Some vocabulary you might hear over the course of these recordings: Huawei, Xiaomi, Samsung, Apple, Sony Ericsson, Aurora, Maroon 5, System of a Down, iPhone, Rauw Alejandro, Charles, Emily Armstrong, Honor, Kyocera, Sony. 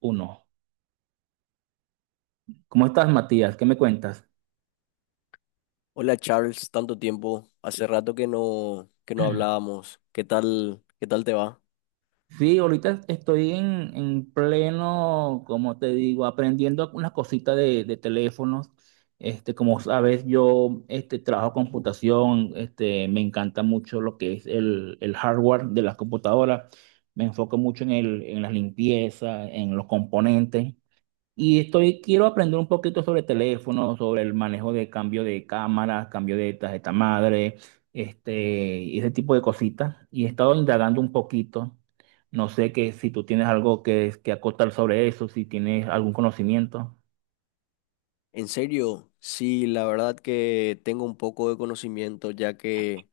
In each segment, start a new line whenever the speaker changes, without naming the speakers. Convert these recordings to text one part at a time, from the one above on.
Uno. ¿Cómo estás, Matías? ¿Qué me cuentas?
Hola Charles, tanto tiempo. Hace rato que que no hablábamos. ¿Qué tal te va?
Sí, ahorita estoy en pleno, como te digo, aprendiendo unas cositas de teléfonos. Este, como sabes, yo este, trabajo computación, este, me encanta mucho lo que es el hardware de las computadoras. Me enfoco mucho en el, en la limpieza, en los componentes. Y estoy, quiero aprender un poquito sobre teléfono, sobre el manejo de cambio de cámaras, cambio de tarjeta madre, este, y ese tipo de cositas. Y he estado indagando un poquito. No sé que si tú tienes algo que acotar sobre eso, si tienes algún conocimiento.
En serio, sí, la verdad que tengo un poco de conocimiento ya que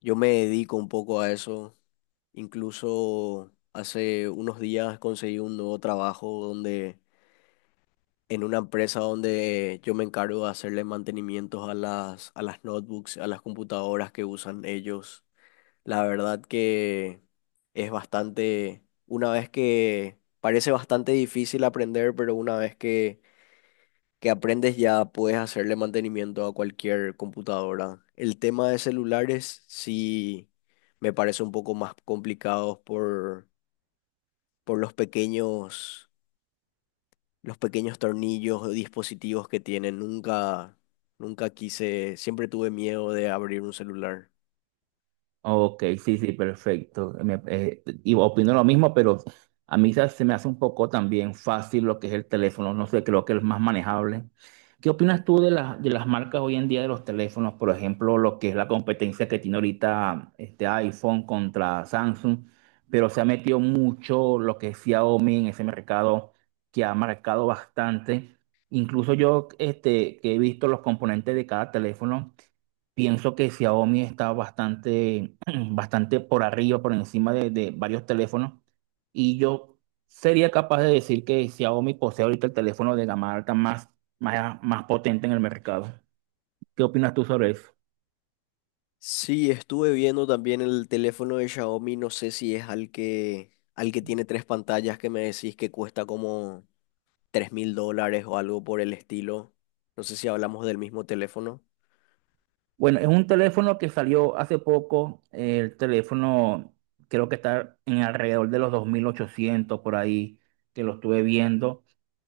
yo me dedico un poco a eso. Incluso hace unos días conseguí un nuevo trabajo donde en una empresa donde yo me encargo de hacerle mantenimientos a las notebooks, a las computadoras que usan ellos. La verdad que es bastante, una vez que parece bastante difícil aprender, pero una vez que aprendes ya puedes hacerle mantenimiento a cualquier computadora. El tema de celulares sí me parece un poco más complicado por los pequeños tornillos o dispositivos que tienen. Nunca quise, siempre tuve miedo de abrir un celular.
Ok, sí, sí, perfecto. Y opino lo mismo, pero a mí se me hace un poco también fácil lo que es el teléfono. No sé, creo que es más manejable. ¿Qué opinas tú de las marcas hoy en día de los teléfonos? Por ejemplo, lo que es la competencia que tiene ahorita este iPhone contra Samsung, pero se ha metido mucho lo que es Xiaomi en ese mercado que ha marcado bastante. Incluso yo este, que he visto los componentes de cada teléfono. Pienso que Xiaomi está bastante, bastante por arriba, por encima de varios teléfonos. Y yo sería capaz de decir que Xiaomi posee ahorita el teléfono de gama alta más potente en el mercado. ¿Qué opinas tú sobre eso?
Sí, estuve viendo también el teléfono de Xiaomi, no sé si es al que tiene tres pantallas que me decís que cuesta como $3000 o algo por el estilo. No sé si hablamos del mismo teléfono.
Bueno, es un teléfono que salió hace poco. El teléfono creo que está en alrededor de los 2800 por ahí, que lo estuve viendo.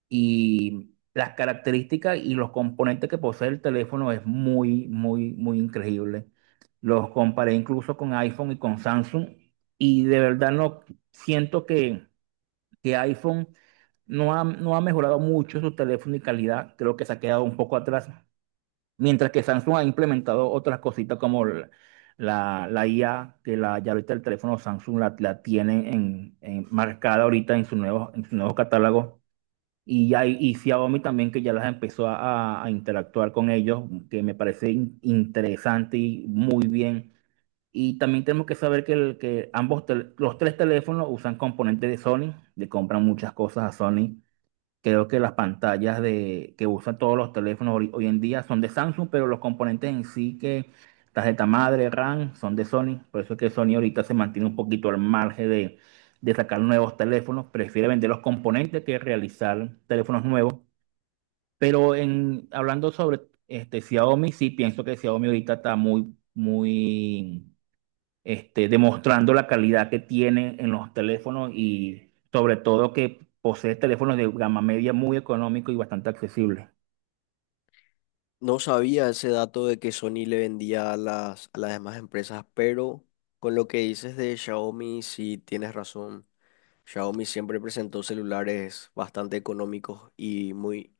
Y las características y los componentes que posee el teléfono es muy increíble. Los comparé incluso con iPhone y con Samsung y de verdad no siento que iPhone no ha mejorado mucho su teléfono y calidad, creo que se ha quedado un poco atrás, mientras que Samsung ha implementado otras cositas como la IA, que la, ya ahorita el teléfono Samsung la tiene marcada ahorita en su nuevo catálogo. Y Xiaomi también que ya las empezó a interactuar con ellos, que me parece interesante y muy bien. Y también tenemos que saber que, que ambos, los tres teléfonos usan componentes de Sony, le compran muchas cosas a Sony. Creo que las pantallas que usan todos los teléfonos hoy en día son de Samsung, pero los componentes en sí que tarjeta madre, RAM, son de Sony. Por eso es que Sony ahorita se mantiene un poquito al margen de sacar nuevos teléfonos. Prefiere vender los componentes que realizar teléfonos nuevos. Pero hablando sobre este, Xiaomi, sí pienso que Xiaomi ahorita está muy este, demostrando la calidad que tienen en los teléfonos y sobre todo que posee teléfonos de gama media muy económico y bastante accesible.
No sabía ese dato de que Sony le vendía a las demás empresas, pero con lo que dices de Xiaomi, sí tienes razón. Xiaomi siempre presentó celulares bastante económicos y muy,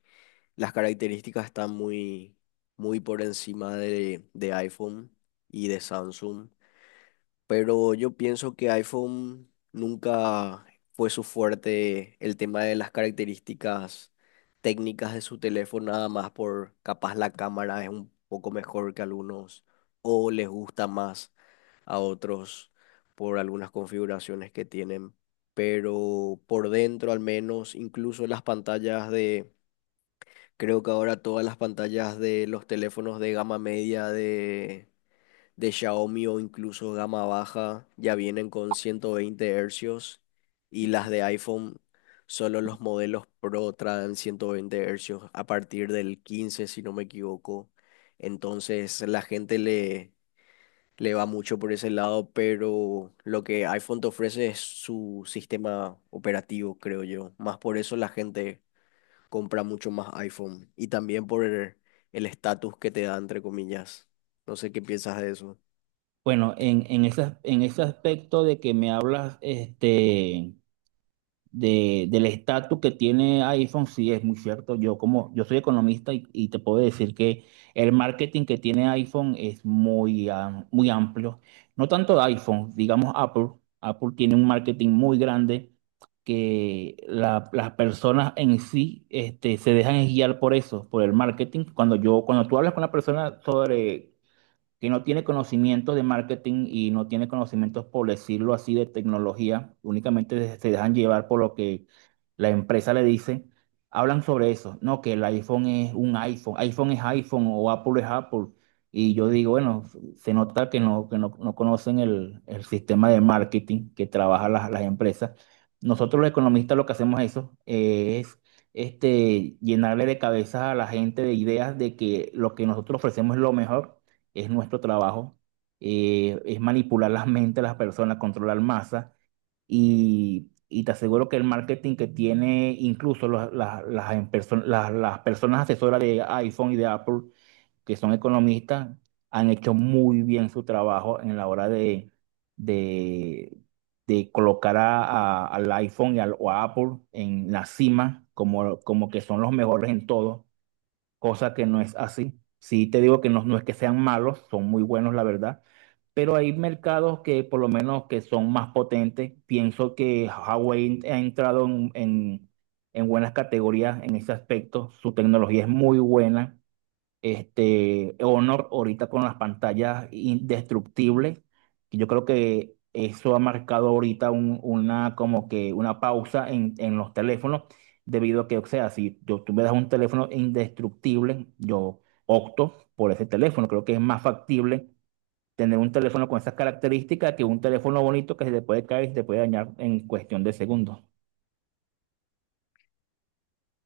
las características están muy, muy por encima de iPhone y de Samsung, pero yo pienso que iPhone nunca fue su fuerte el tema de las características técnicas de su teléfono, nada más por capaz la cámara es un poco mejor que algunos o les gusta más a otros por algunas configuraciones que tienen, pero por dentro al menos, incluso las pantallas de creo que ahora todas las pantallas de los teléfonos de gama media de Xiaomi o incluso gama baja ya vienen con 120 hercios y las de iPhone, solo los modelos Pro traen 120 hercios a partir del 15, si no me equivoco. Entonces la gente le va mucho por ese lado, pero lo que iPhone te ofrece es su sistema operativo, creo yo. Más por eso la gente compra mucho más iPhone y también por el estatus que te da, entre comillas. No sé qué piensas de eso.
Bueno, en ese aspecto de que me hablas, este, del estatus que tiene iPhone, sí es muy cierto. Yo como yo soy economista y te puedo decir que el marketing que tiene iPhone es muy amplio. No tanto de iPhone, digamos Apple. Apple tiene un marketing muy grande que las personas en sí este, se dejan guiar por eso, por el marketing. Cuando tú hablas con una persona sobre que no tiene conocimiento de marketing y no tiene conocimientos, por decirlo así, de tecnología, únicamente se dejan llevar por lo que la empresa le dice, hablan sobre eso, no, que el iPhone es un iPhone, iPhone es iPhone o Apple es Apple. Y yo digo, bueno, se nota que no, no conocen el sistema de marketing que trabajan las empresas. Nosotros los economistas lo que hacemos eso es este, llenarle de cabeza a la gente de ideas de que lo que nosotros ofrecemos es lo mejor es nuestro trabajo, es manipular las mentes de las personas, controlar masa y te aseguro que el marketing que tiene incluso las personas asesoras de iPhone y de Apple, que son economistas, han hecho muy bien su trabajo en la hora de, de colocar al iPhone y al, o a Apple en la cima, como, como que son los mejores en todo cosa que no es así. Sí te digo que no, no es que sean malos, son muy buenos, la verdad, pero hay mercados que por lo menos que son más potentes. Pienso que Huawei ha entrado en buenas categorías en ese aspecto. Su tecnología es muy buena. Este, Honor ahorita con las pantallas indestructibles, que yo creo que eso ha marcado ahorita una como que una pausa en los teléfonos, debido a que, o sea, si yo, tú me das un teléfono indestructible, yo opto por ese teléfono. Creo que es más factible tener un teléfono con esas características que un teléfono bonito que se te puede caer y se te puede dañar en cuestión de segundos.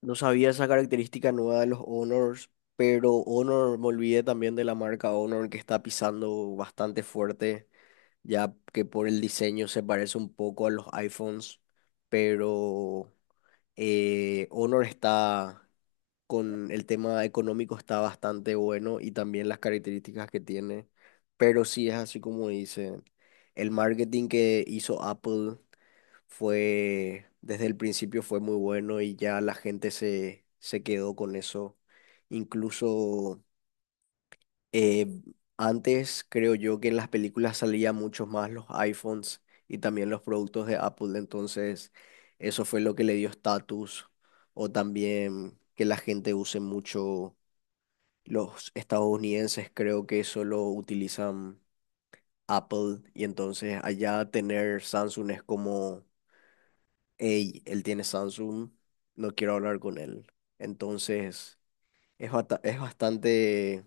No sabía esa característica nueva de los Honors, pero Honor, me olvidé también de la marca Honor que está pisando bastante fuerte, ya que por el diseño se parece un poco a los iPhones, pero Honor está con el tema económico está bastante bueno y también las características que tiene, pero sí es así como dice, el marketing que hizo Apple fue, desde el principio fue muy bueno y ya la gente se quedó con eso. Incluso eh, antes creo yo que en las películas salían muchos más los iPhones y también los productos de Apple, entonces eso fue lo que le dio estatus o también que la gente use mucho los estadounidenses creo que solo utilizan Apple y entonces allá tener Samsung es como, hey, él tiene Samsung, no quiero hablar con él. Entonces es, es bastante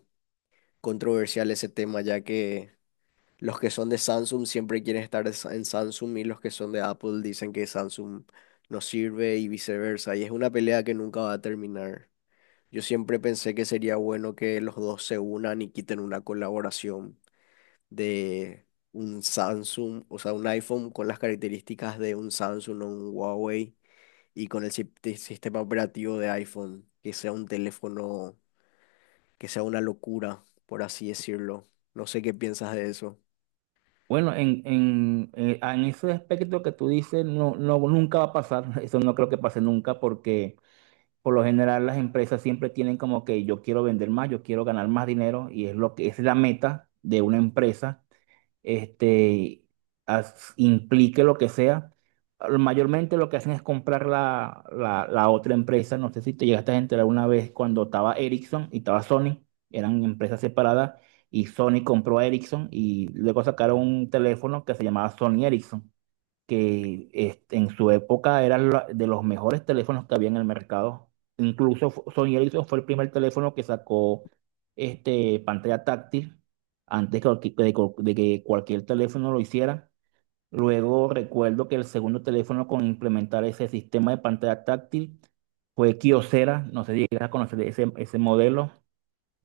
controversial ese tema ya que los que son de Samsung siempre quieren estar en en Samsung y los que son de Apple dicen que Samsung no sirve y viceversa. Y es una pelea que nunca va a terminar. Yo siempre pensé que sería bueno que los dos se unan y quiten una colaboración de un Samsung, o sea, un iPhone con las características de un Samsung o un Huawei y con el sistema operativo de iPhone, que sea un teléfono, que sea una locura, por así decirlo. No sé qué piensas de eso.
Bueno, en ese aspecto que tú dices, no, no, nunca va a pasar, eso no creo que pase nunca, porque por lo general las empresas siempre tienen como que yo quiero vender más, yo quiero ganar más dinero, y es lo que es la meta de una empresa este, implique lo que sea. Mayormente lo que hacen es comprar la otra empresa. No sé si te llegaste a enterar una vez cuando estaba Ericsson y estaba Sony, eran empresas separadas, y Sony compró a Ericsson y luego sacaron un teléfono que se llamaba Sony Ericsson que este, en su época era de los mejores teléfonos que había en el mercado. Incluso Sony Ericsson fue el primer teléfono que sacó este, pantalla táctil antes que, de que cualquier teléfono lo hiciera. Luego recuerdo que el segundo teléfono con implementar ese sistema de pantalla táctil fue Kyocera, no sé si llegas a conocer ese modelo.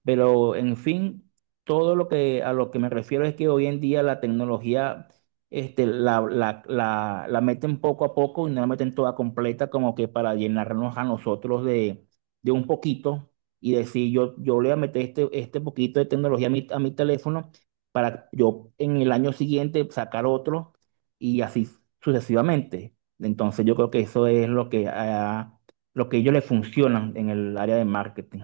Pero en fin, todo lo que a lo que me refiero es que hoy en día la tecnología este, la meten poco a poco y no la meten toda completa, como que para llenarnos a nosotros de un poquito y decir yo le voy a meter este, este poquito de tecnología a a mi teléfono para yo en el año siguiente sacar otro y así sucesivamente. Entonces yo creo que eso es lo que a ellos les funcionan en el área de marketing.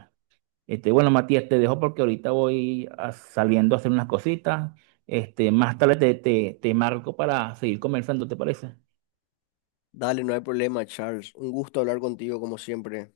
Este, bueno, Matías, te dejo porque ahorita saliendo a hacer unas cositas. Este, más tarde te marco para seguir conversando, ¿te parece?
Dale, no hay problema, Charles. Un gusto hablar contigo como siempre.